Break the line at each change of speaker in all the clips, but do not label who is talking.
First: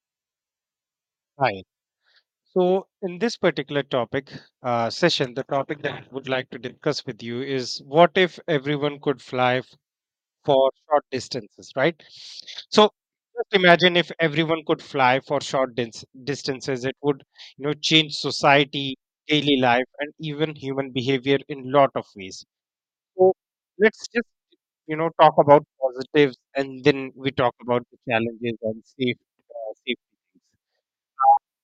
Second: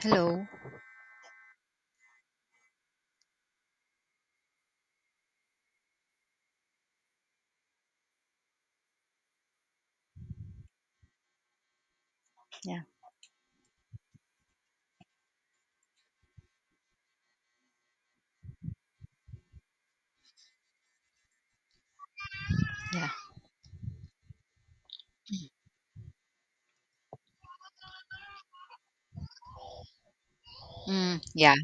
Hello.
Hi. So, in this particular topic session, the topic that I would like to discuss with you is what if everyone could fly for short distances, right?
Yeah.
So, just imagine if everyone could fly for short distances, it would, change society, daily life, and even human behavior in lot of ways.
Yeah.
So, let's just, talk about positives, and then we talk about the challenges and safety things.
Mm,
So,
yeah.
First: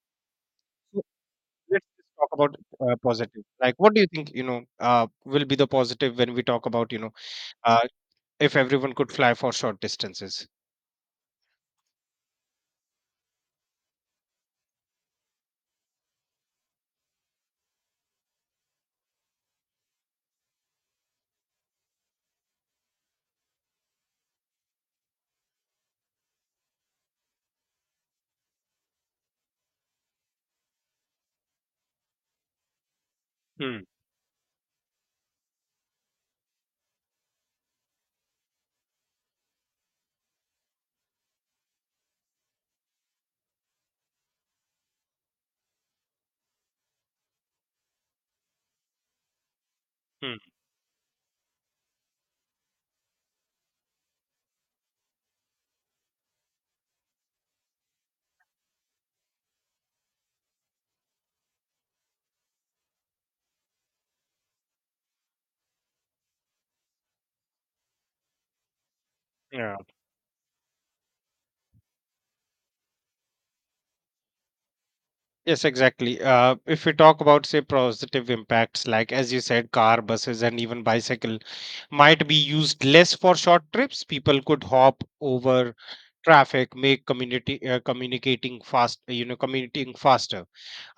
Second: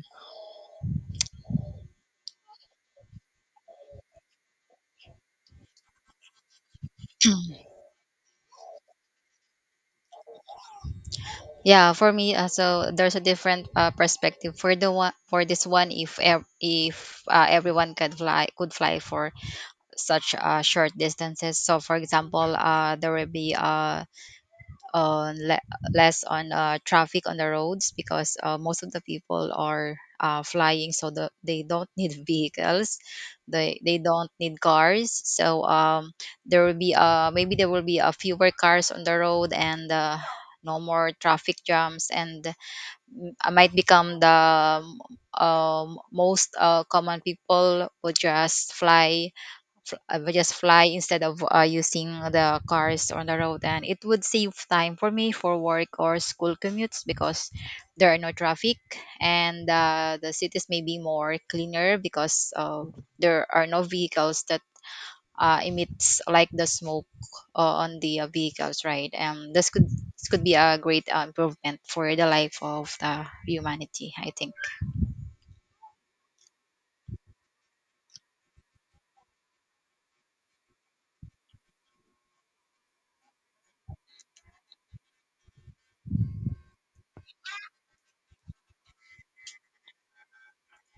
let's just talk about positive, like what do you think, will be the positive when we talk about, uh, if everyone could fly for short distances.
Yeah, for me, so there's a different perspective for this one. If everyone could fly for such short distances, so for example, there will be uh, le- less on traffic on the roads because most of the people are flying, so they don't need vehicles, they
Hmm.
they don't need cars. So there will be maybe there will be a fewer cars on the road and no more traffic jams, and I might become the most common people who just fly
Hmm,
just fly instead of using the cars on the road, and it would save time for me for work or school commutes because there are no traffic. And the cities may be more cleaner because there are no vehicles that emits like the smoke on the vehicles, right? This
yeah.
could be a great improvement for the life of the humanity, I think.
Yes, exactly. If we talk about, say, positive impacts, like as you said, car, buses, and even bicycle might be used less for short trips. People could hop over traffic, make community communicating faster.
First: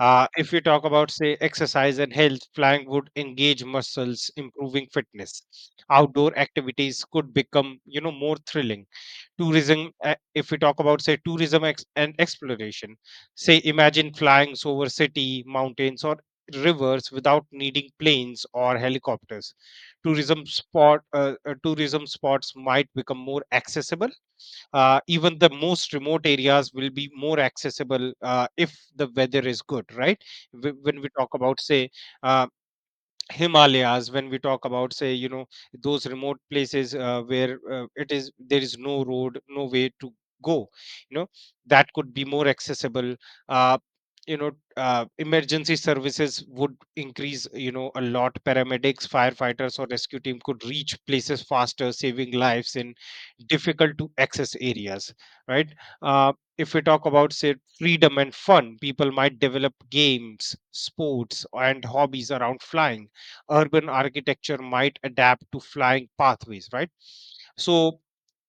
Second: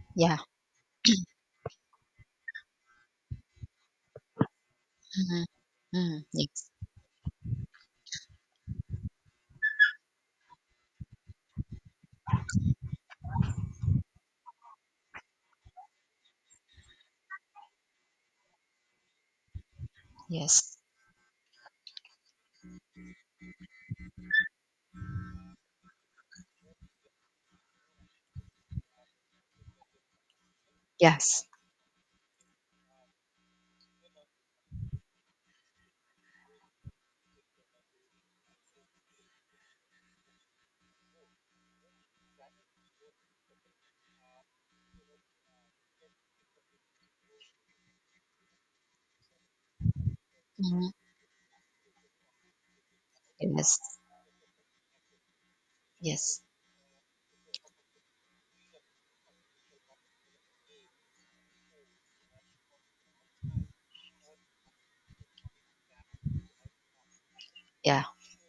Uh,
Yeah.
if we talk about, say, exercise and health, flying would engage muscles, improving fitness.
Hmm. Hmm.
Outdoor
Yes.
activities could become, more thrilling. If we talk about, say, tourism and exploration, say, imagine flying over city, mountains, or rivers without needing planes or helicopters.
Yes.
Tourism spots might become more accessible, even the most remote areas will be more accessible, if the weather is good, right? When we talk
Yes.
about, say, uh, Himalayas, when we talk about, say, those remote places, where, it is there is no road, no way to go, you know, that could be more accessible. Uh, you know, emergency services would increase, a lot. Paramedics, firefighters, or rescue team could
Hmm.
reach places faster, saving lives in
Yes.
difficult to access areas, right? Uh,
Yes.
if we talk about, say, freedom and fun, people might develop games, sports, and hobbies around flying. Urban architecture might adapt to flying pathways, right? So
Yeah.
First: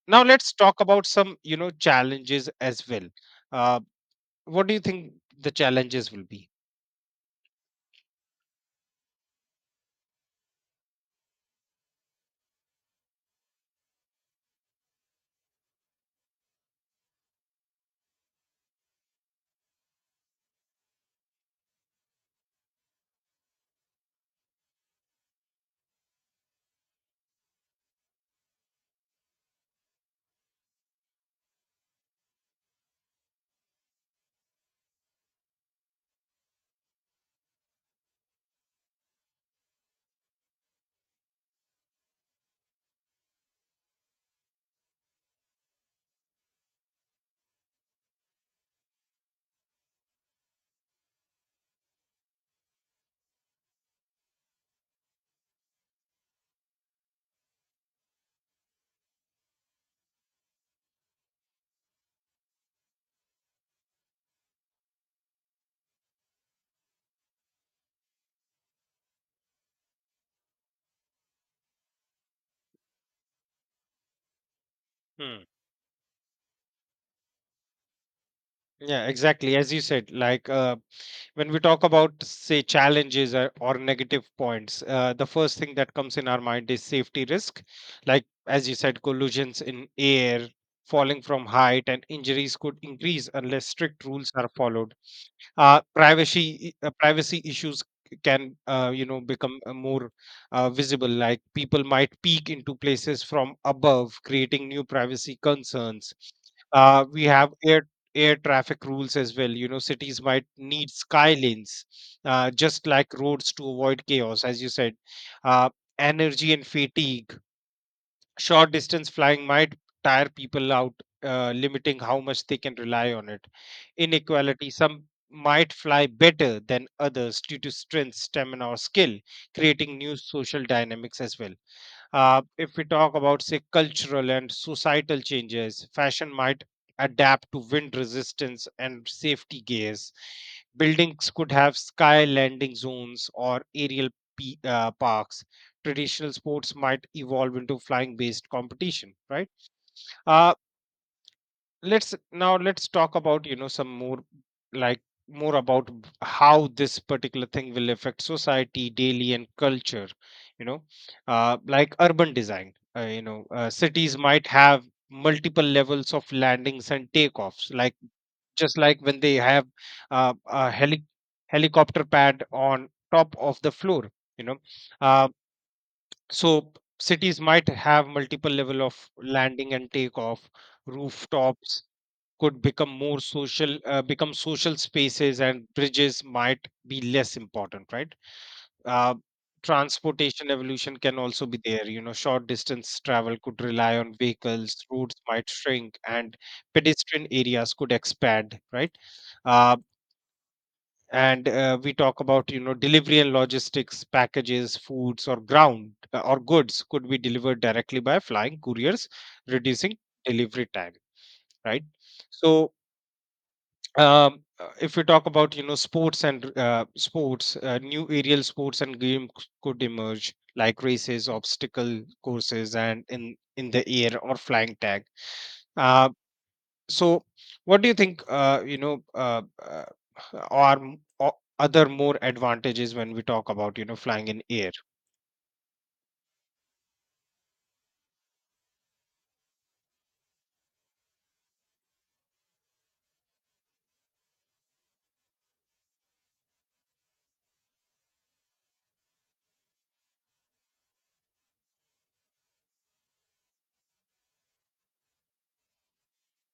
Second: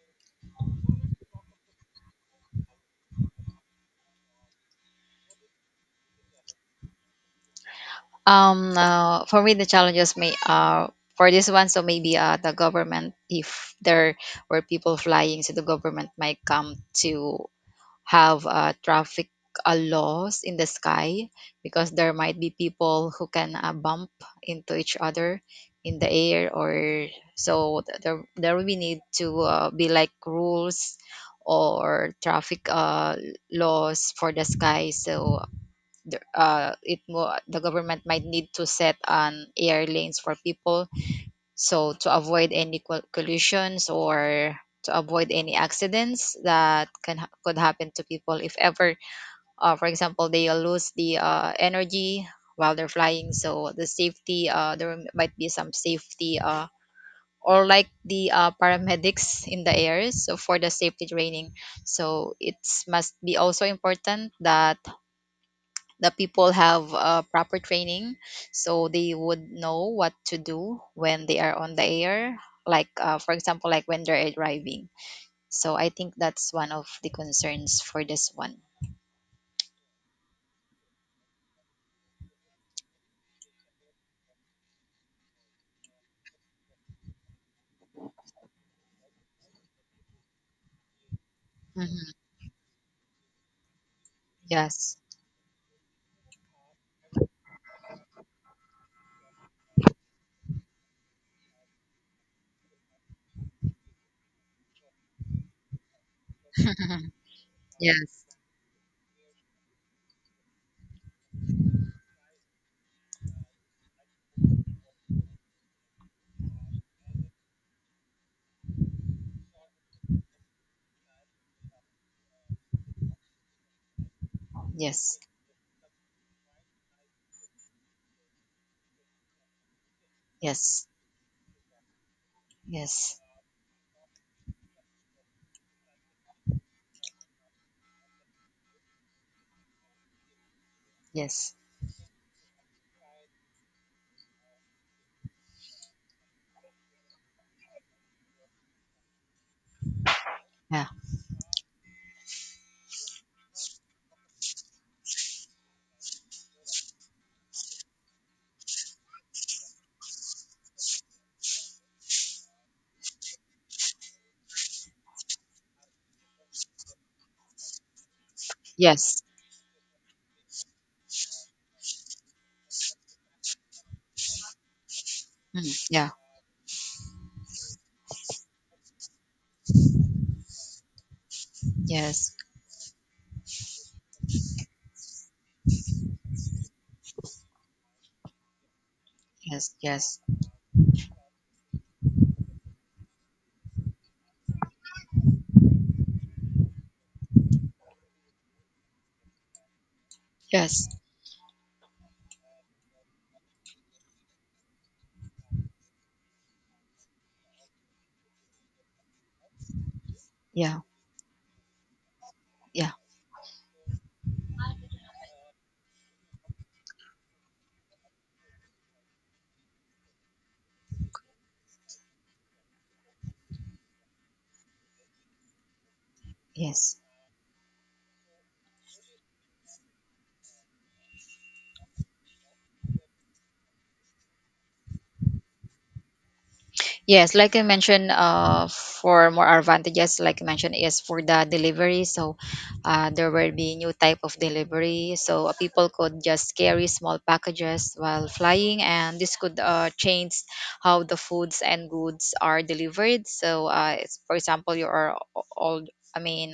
now let's talk about some, challenges as well. Uh, what do you think the challenges will be?
For me the challenges may for this one, so maybe the government, if there were people flying, so the government might come to have traffic laws in the sky because there might be people who can bump into each other in the air, or so, there will be need to be like rules or traffic laws for the sky, so the government might need to set an air lanes for people, so to avoid any collisions or to avoid any accidents that could happen to people if ever, for example, they lose the energy while they're flying. So the safety, there might be some safety or like the paramedics in the air, so for the safety training, so it must be also important that the people have proper training so they would know what to do when they are on the air, like for example, like when they're driving.
Hmm.
So I think that's one of the concerns for this one.
Yeah, exactly. As you said, like, when we talk about, say, challenges, or negative points, the first thing that comes in our mind is safety risk, like as you said, collisions in air, falling from height, and
Mhm.
injuries could increase unless strict rules are followed.
Yes.
Privacy issues can, become, more, visible, like people might peek into places from above, creating new privacy concerns. uh, we have air
yes.
air traffic rules as well. You know, cities might need sky lanes, just like roads, to avoid chaos, as you said. Uh, energy and fatigue. Short distance flying might tire people out, limiting how much they can rely on it. Inequality. Some
Yes.
might fly better than others due to strength, stamina, or skill, creating new social
Yes.
dynamics as well. If we talk
Yes.
about, say, cultural and societal changes, fashion might adapt to wind resistance and safety gears. Buildings could
Yes.
have sky landing zones or aerial parks. Traditional sports might evolve into flying based competition, right? Uh,
Yeah.
let's talk about, some more, like more about how this particular thing will affect society daily and culture, you know like urban design, cities might have multiple levels of landings and takeoffs, like just like when
Yes.
they have, uh, a heli- helicopter pad on top of the floor, you know. uh,
Mm, yeah.
so cities might have multiple level of landing and takeoff. Rooftops
Yes.
could become more social become social spaces, and bridges might be less important, right? uh,
Yes. Yes.
transportation evolution can also be there, you know. Short distance travel could rely on vehicles. Roads might shrink, and pedestrian areas could expand, right? uh,
Yes.
and uh, we talk about, you know, delivery and logistics. Packages, foods, or ground or goods could be delivered directly by flying couriers, reducing delivery
Yeah.
time, right? So,
Yeah.
If we talk about, you know, sports, and sports new aerial sports and games could emerge, like races, obstacle courses, and, in the air, or flying tag. uh,
Yes.
so what do you think, are other more advantages when we talk about, you know, flying in air?
Yes, like I mentioned, for more advantages, like I mentioned, is for the delivery. So, there will be new type of delivery. So people could just carry small packages while flying, and this could change how the foods and goods are delivered. So, it's, for example, you are all, I mean,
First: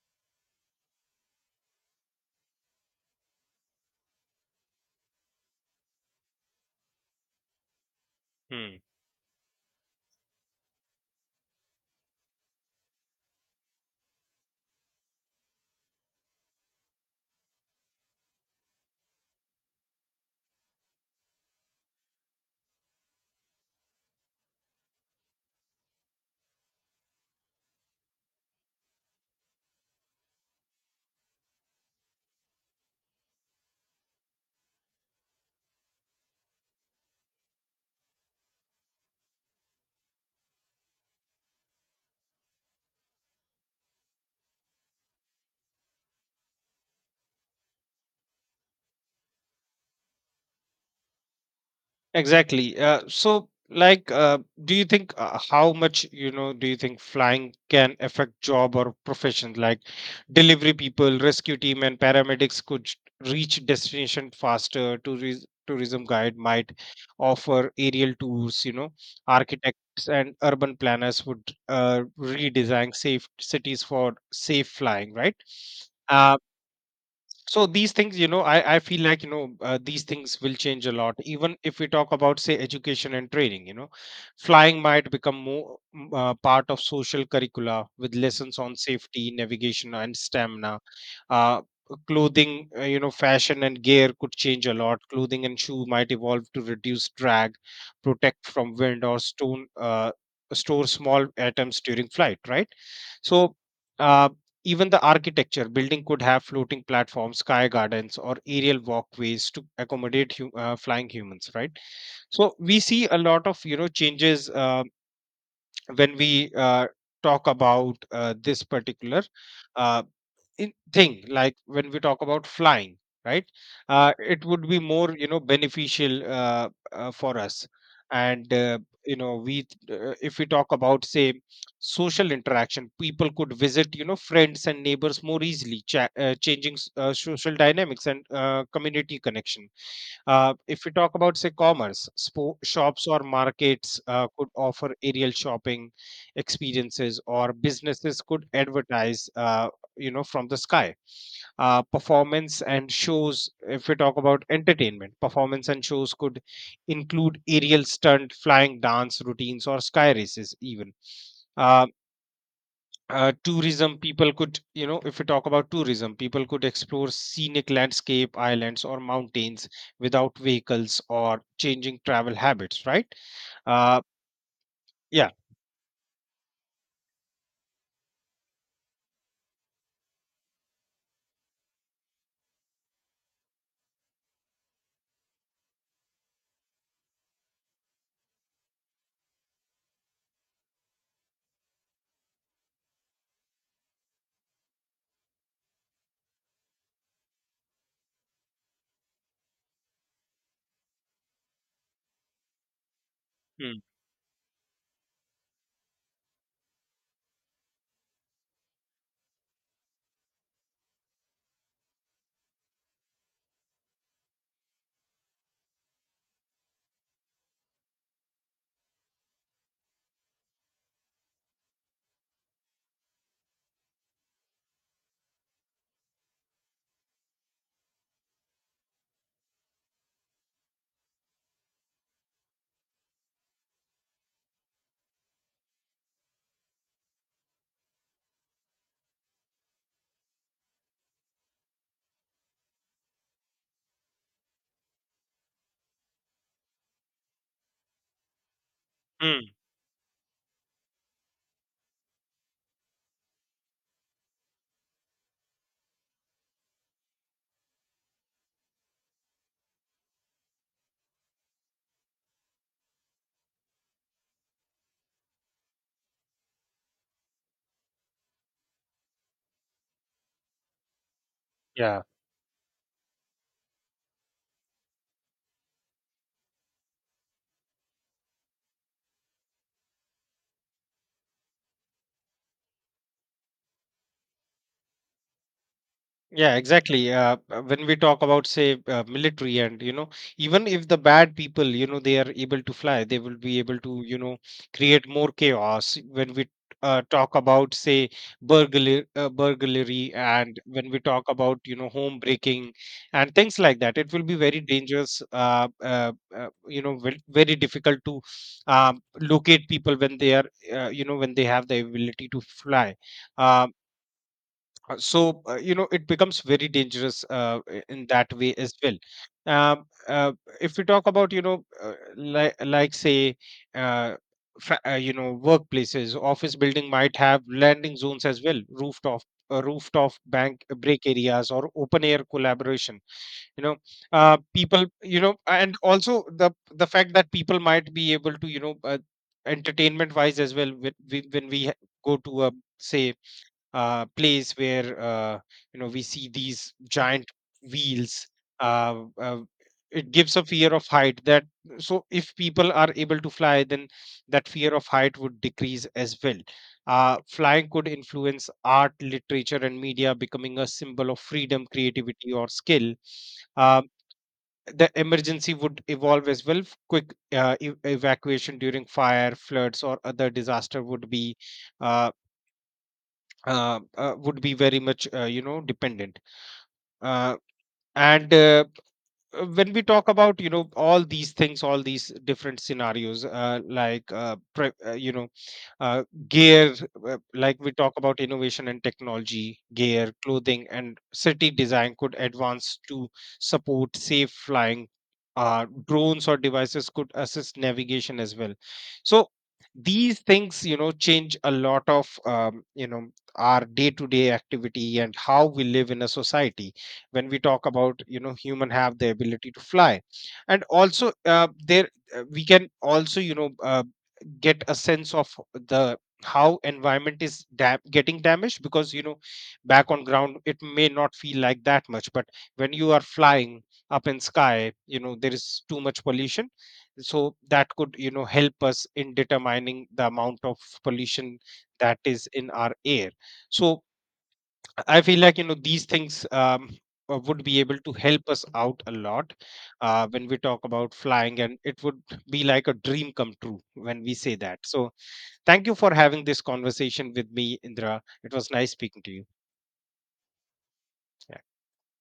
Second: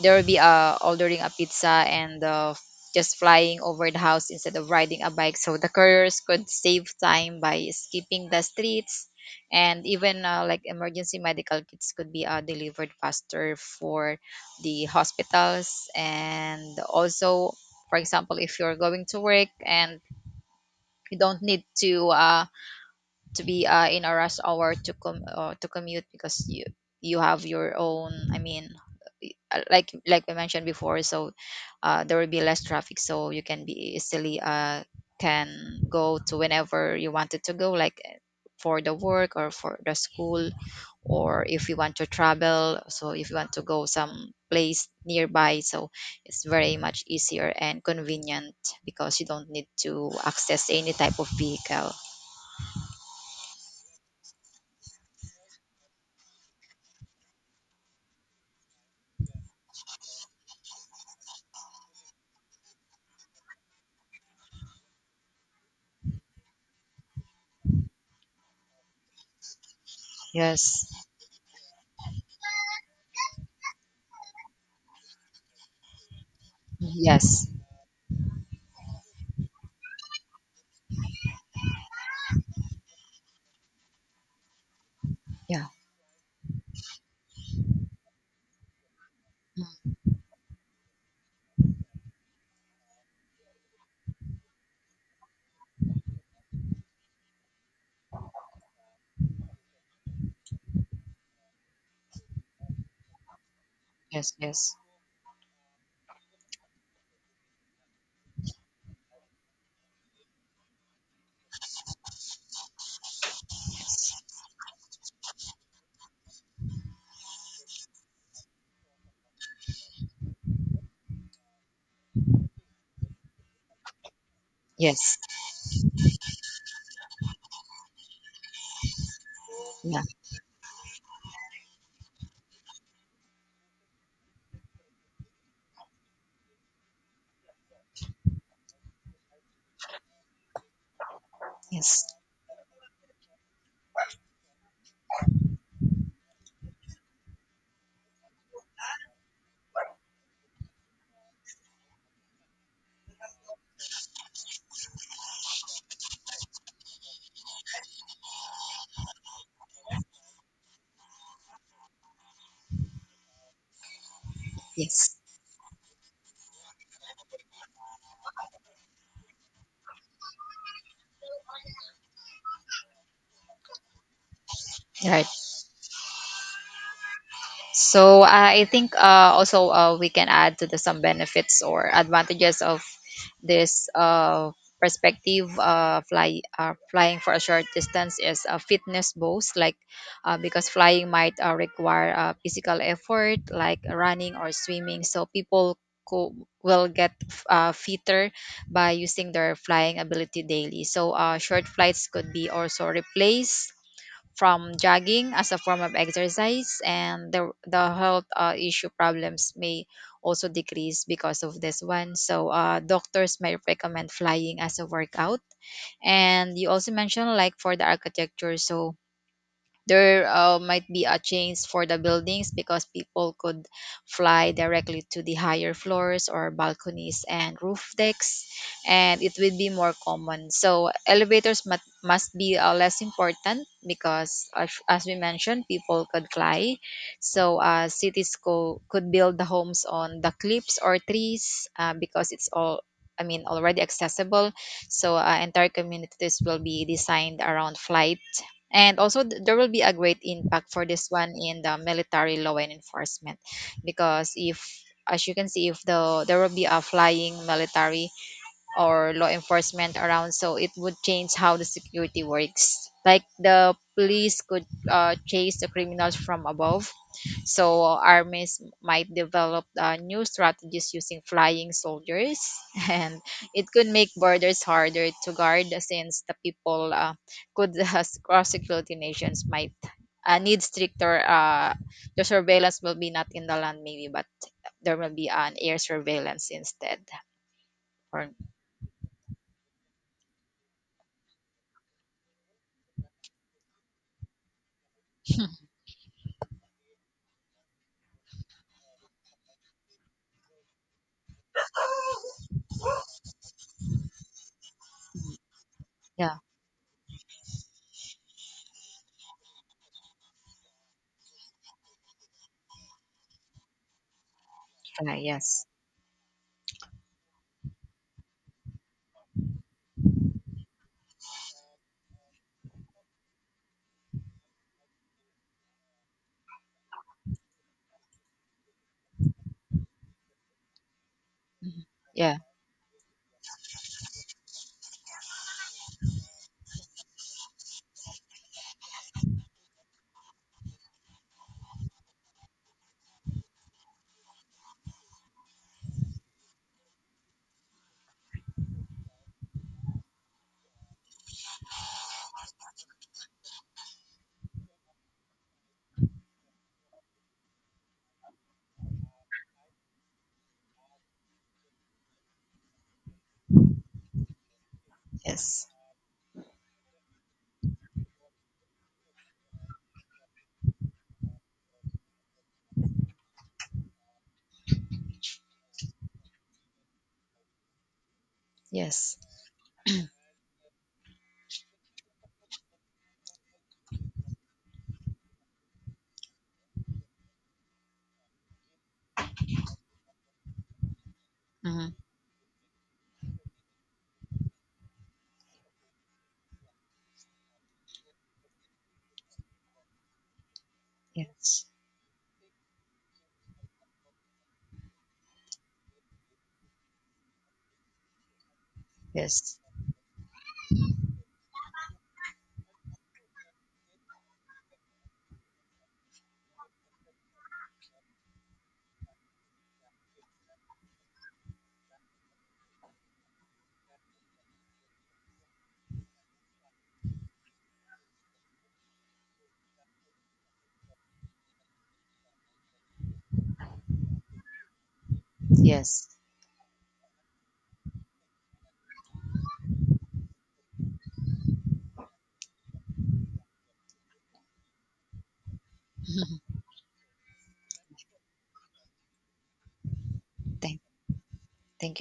there will be ordering a pizza and just flying over the house instead of riding a bike, so the couriers could save time by skipping the streets, and even like emergency medical kits could be delivered faster for the hospitals. And also, for example, if you're going to work and you don't need to be in a rush hour to com to commute because you have your own, I mean, like we mentioned before. So there will be less traffic, so you can be easily, can go to whenever you wanted to go, like for the work or for the school, or if you want to travel, so if you want to go some place nearby, so it's very much easier and convenient because you don't need to access any type of vehicle.
Exactly. So, like, do you think, how much, you know, do you think flying can affect job or profession? Like delivery people, rescue team, and paramedics could reach destination faster. Tourism guide might offer aerial tours. You know, architects and urban
Yes.
planners would, redesign safe cities for safe flying, right? Uh,
Yes.
so these things, you know, I feel like, you know, these things will change a lot. Even if we talk about, say, education and training, you know, flying might become
Yeah.
part of social curricula, with lessons on safety navigation and stamina. Uh, clothing, you know, fashion and gear could change a lot. Clothing and shoe might evolve to reduce drag, protect from wind or stone, store small items during flight, right? So, uh,
Yes. Yes.
even the architecture building could have floating platforms, sky gardens, or aerial walkways to accommodate flying humans, right? So we see a lot of, you know, changes, when we, talk about, this particular, uh, in thing, like when we talk about flying, right? It would be more,
Yes.
you know, beneficial, for us. and uh, you know we
Yeah.
uh, if we talk about, say, social interaction, people could visit, you know, friends and neighbors more easily, changing, social dynamics, and, community connection. If we talk about, say,
Yes.
commerce, shops or markets, could offer aerial shopping experiences, or businesses could advertise, from the sky. If we talk about entertainment, performance and shows could include aerial stunt, flying dance routines, or sky races, even. Uh, tourism people could you know
Yes.
if we talk about tourism, people could explore scenic landscape, islands, or mountains without vehicles, or changing travel habits, right? uh
Right.
yeah
So I think also we can add to the some benefits or advantages of this perspective. Flying for a short distance is a fitness boost, like, because flying might require physical effort, like running or swimming. So people co- will get fitter by using their flying ability daily. So short flights could be also replaced
mm,
from jogging as a form of exercise, and the health issue problems may also decrease because of this one. So doctors may recommend flying as a workout. And you also mentioned like for the architecture, so there might be a change for the buildings because people could fly directly to the higher floors or balconies and roof decks, and it would be more common. So elevators must be less important because, as we mentioned, people could fly. So cities could build the homes on the cliffs or trees because it's all, I mean, already accessible. So entire communities will be designed around flight. And also,
mm,
there will be a great impact for this one in the military, law and enforcement, because if, as you can see, if the there will be a flying military or law enforcement around, so it would change how the security works, like the police could chase the criminals from above, so armies might develop new strategies using flying
yeah.
soldiers. And it could make borders harder to guard since the people could cross security. Nations might need stricter, the surveillance will be not in the land maybe, but there will be an air surveillance
Yeah,
instead,
exactly. When we talk
or
about, say, military, and, you know, even if the bad people, you know, they are able to fly, they will be able to, you know, create more chaos. When we, talk about, say, burglary, and when we talk about, you know, home breaking and things like that, it will be very dangerous. Uh, uh,
yeah.
uh, you know, very, very difficult to, locate people, when they are, you know, when they have the ability to fly. Um uh,
Guy,
so uh,
yes.
you know, it becomes very dangerous, in that way as well. Um, uh, if we talk about, you know, like say, uh, workplaces office building might have landing zones as well, rooftop, rooftop bank break areas, or
Mhm.
open air
Yeah.
collaboration, you know. People, you know, and also the fact that people might be able to, you know, entertainment wise as well, when, go to a, say, place where, you know, we see these giant wheels. Uh, uh, it gives a fear of height that so if people are able to fly, then that fear of height would decrease as well. Flying could influence art, literature, and media, becoming a symbol of freedom, creativity, or skill. Um, the emergency
Yes.
would evolve as well. Quick, evacuation during fire, floods, or other disaster uh, would be very much, dependent. uh, and uh,
Yes.
uh, when we talk about, you know, all these different scenarios, like, uh, gear, like we talk about innovation and technology, gear, clothing, and city design
Hmm.
could advance to support safe flying. Drones or devices could assist navigation as well. So these things, you know, change a
Yes.
lot of, our day-to-day activity and how we live in a society. When we talk about, you know, human have the ability
Yes.
to fly, and also, there, we can also, you know, get a sense of the how environment is getting damaged, because, you know, back on ground it may not feel like that much, but when you are flying up in sky, you know, there is too much pollution. So that could, you know, help us in determining the amount of pollution that is in our air. So I feel like, you know, these
Yes.
things, would be able to help us out a lot, when we talk about flying, and it would be like a dream come true when we say that, so. Thank you for having this conversation with me, Indra. It was nice speaking to you.
thank
Yeah.
thank